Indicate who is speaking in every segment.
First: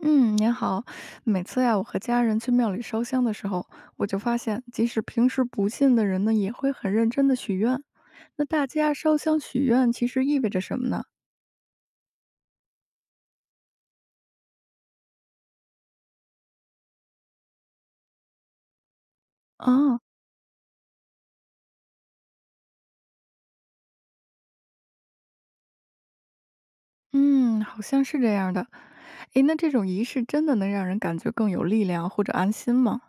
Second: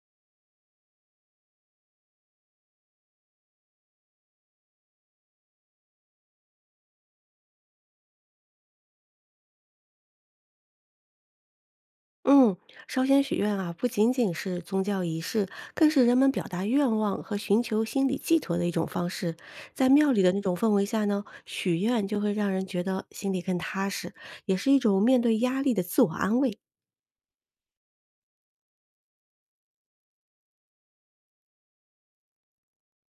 Speaker 1: 嗯，您好。每次呀，我和家人去庙里烧香的时候，我就发现，即使平时不信的人呢，也会很认真的许愿。那大家烧香许愿，其实意味着什么呢？
Speaker 2: 嗯，烧香许愿啊，不仅仅是宗教仪式，更是人们表达愿望和寻求心理寄托的一种方式。在
Speaker 1: 啊，
Speaker 2: 庙里的那种氛围下呢，许愿就会让人觉得心里更踏实，也是一种面对压力的自我安慰。
Speaker 1: 嗯，好像是这样的。诶，那这种仪式真的能让人感觉更有力量或者安心吗？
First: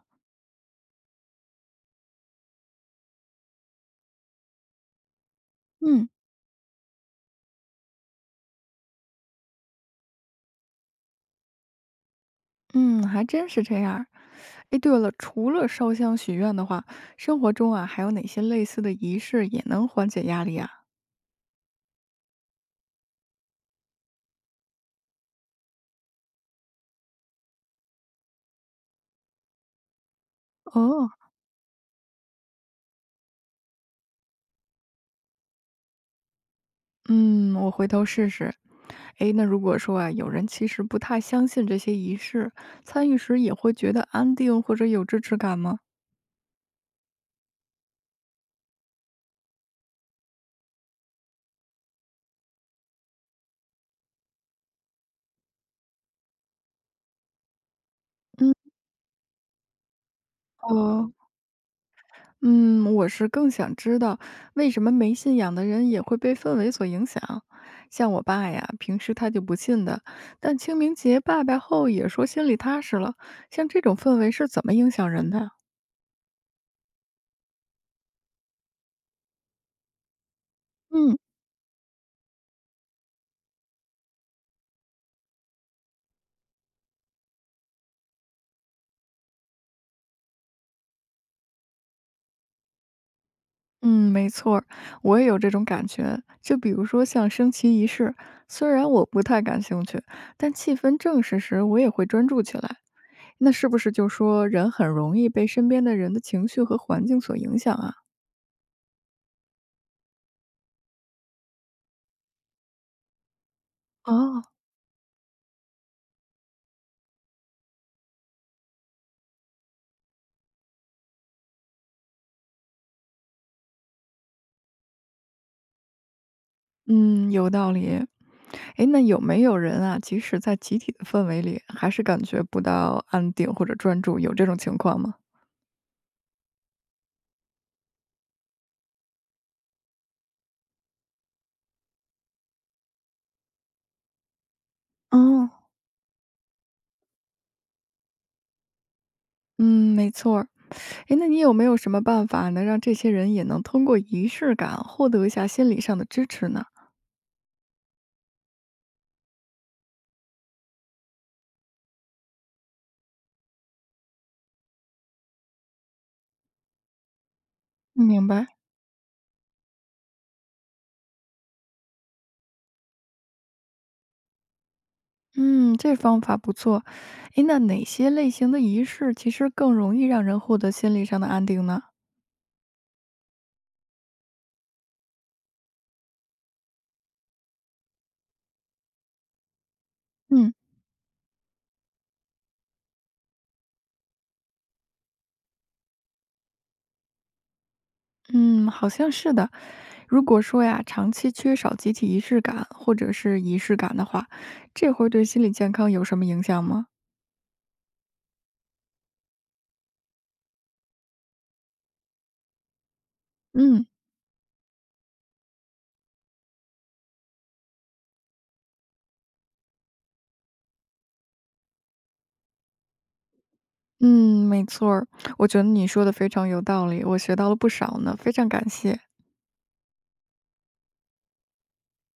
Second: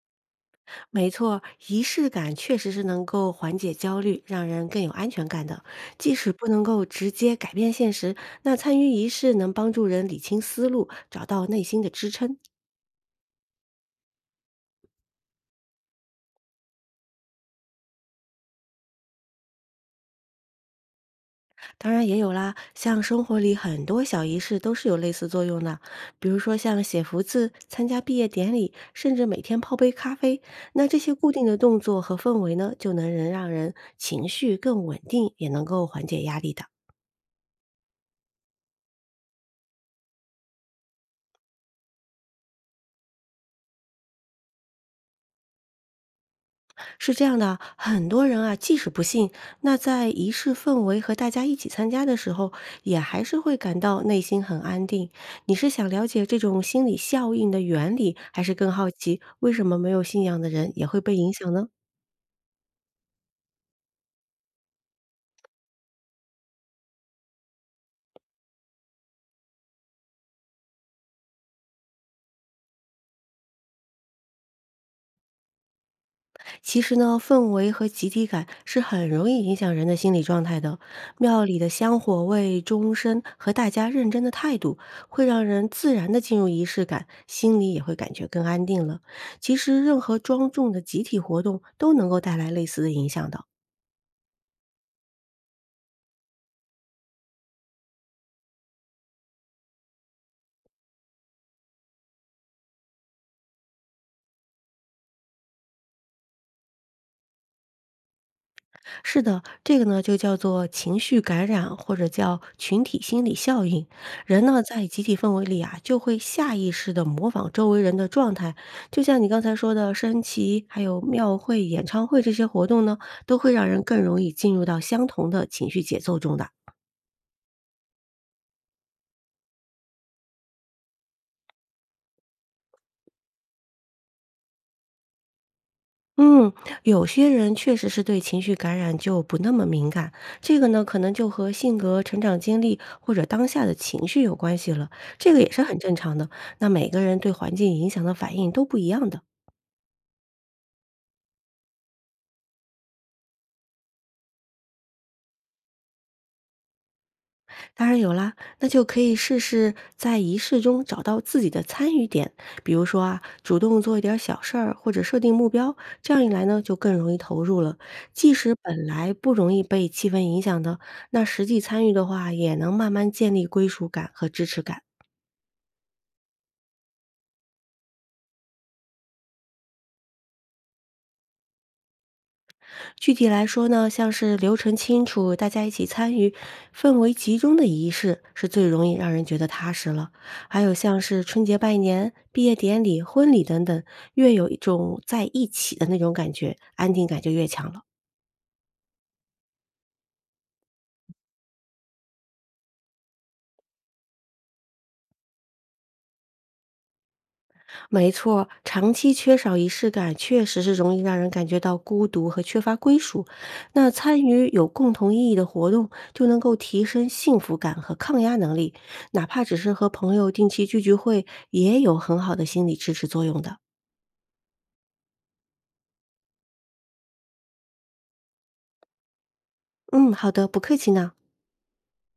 Speaker 2: 没错，仪式感确实是能够缓解焦虑，让人更有安全感的。
Speaker 1: 嗯
Speaker 2: 即使不能够直接改变现实，那参与仪式能帮助人理清思路，找到内心的支撑。
Speaker 1: 嗯，还真是这样。诶，对了，除了烧香许愿的话，生活中啊，还有哪些类似的仪式也能缓解压力啊？
Speaker 2: 当然也有啦，像生活里很多小仪式都是有类似作用的，比如说像写福字、参加毕业典礼，甚至每天泡杯咖啡。那这
Speaker 1: 哦，
Speaker 2: 些固定的动作和氛围呢，就能人让人情绪更稳定，也能够缓解压力的。
Speaker 1: 嗯，我回头试试。诶，那如果说啊，有人其实不太相信这些仪式，参与时也会觉得安定或者有支持感吗？
Speaker 2: 是这样的，很多人啊，即使不信，那在仪式氛围和大家一起参加的时候，也还是会感到内心很安定。你是想了解这种心理效应的原理，还是
Speaker 1: 嗯，
Speaker 2: 更好奇为什么没有信仰的人也会
Speaker 1: 哦，
Speaker 2: 被影响呢？
Speaker 1: 嗯，我是更想知道为什么没信仰的人也会被氛围所影响。像我爸呀，平时他就不信的，但清明节拜拜后也说心里踏实了。像这种氛围是怎么影响人的？
Speaker 2: 其实呢，氛围和集体感是很容易影响人的心理状态的。
Speaker 1: 嗯。
Speaker 2: 庙里的香火味、钟声和大家认真的态度，会让人自然的进入仪式感，心里也会感觉更安定了。其实，任何庄重的集体活动都能够带来类似的影响的。
Speaker 1: 嗯，没错儿，我也有这种感觉。就比如说像升旗仪式，虽然我不太感兴趣，但气氛正式时我也会专注起来。那是不是就说人很容易被身边的人的情绪和环境所影响啊？
Speaker 2: 是的，这个呢就叫做情绪感染，或者叫群体心理效应。
Speaker 1: 哦，
Speaker 2: 人呢在集体氛围里啊，就会下意识的模仿周围人的状态。就像你刚才说的，升旗、还有庙会、演唱会这些活动呢，都会让人更容易进入到相同的情绪节奏中的。
Speaker 1: 嗯，有道理。诶，那有没有人啊，即使在集体的氛围里，还是感觉不到安定或者专注，有这种情况吗？
Speaker 2: 嗯，有些人确实是对情绪感染就不那么敏感，这个呢，可能就和性格、成长经历或者当下的情绪有关系了，这个也
Speaker 1: 哦，
Speaker 2: 是很正常的。那每个人对环境影响的反应都不一样的。
Speaker 1: 嗯，没错儿。诶，那你有没有什么办法能让这些人也能通过仪式感获得一下心理上的支持呢？
Speaker 2: 当然有啦，那就可以试试在仪式中找到自己的参与点，比如说啊，主动做一点儿小事儿，或者设定目标，这样一来呢，就更容易投入了。
Speaker 1: 明
Speaker 2: 即使
Speaker 1: 白。
Speaker 2: 本来不容易被气氛影响的，那实际参与的话，也能慢慢建立归属感和支持感。
Speaker 1: 嗯，这方法不错。诶，那哪些类型的仪式其实更容易让人获得心理上的安定呢？
Speaker 2: 具体来说呢，像是流程清楚、大家一起参与、氛围集中的仪式，是最容易让人觉得踏实了。
Speaker 1: 嗯，
Speaker 2: 还有像是春节拜年、毕业典礼、婚礼等等，越有一种在一起的那种感觉，安定感就越强了。
Speaker 1: 嗯，好像是的。如果说呀，长期缺少集体仪式感或者是仪式感的话，这会对心理健康有什么影响吗？
Speaker 2: 没错，长期缺少仪式感，确实是容易让人感觉到孤独和缺乏归属。
Speaker 1: 嗯，
Speaker 2: 那参与有共同意义的活动，就能够提升幸福感和抗压能力，哪怕只是和朋友定期聚聚会，也有很好的心理支持作用的。
Speaker 1: 嗯，没错儿，我觉得你说的非常有道理，我学到了不少呢，非常感谢。
Speaker 2: 嗯，好的，不客气呢。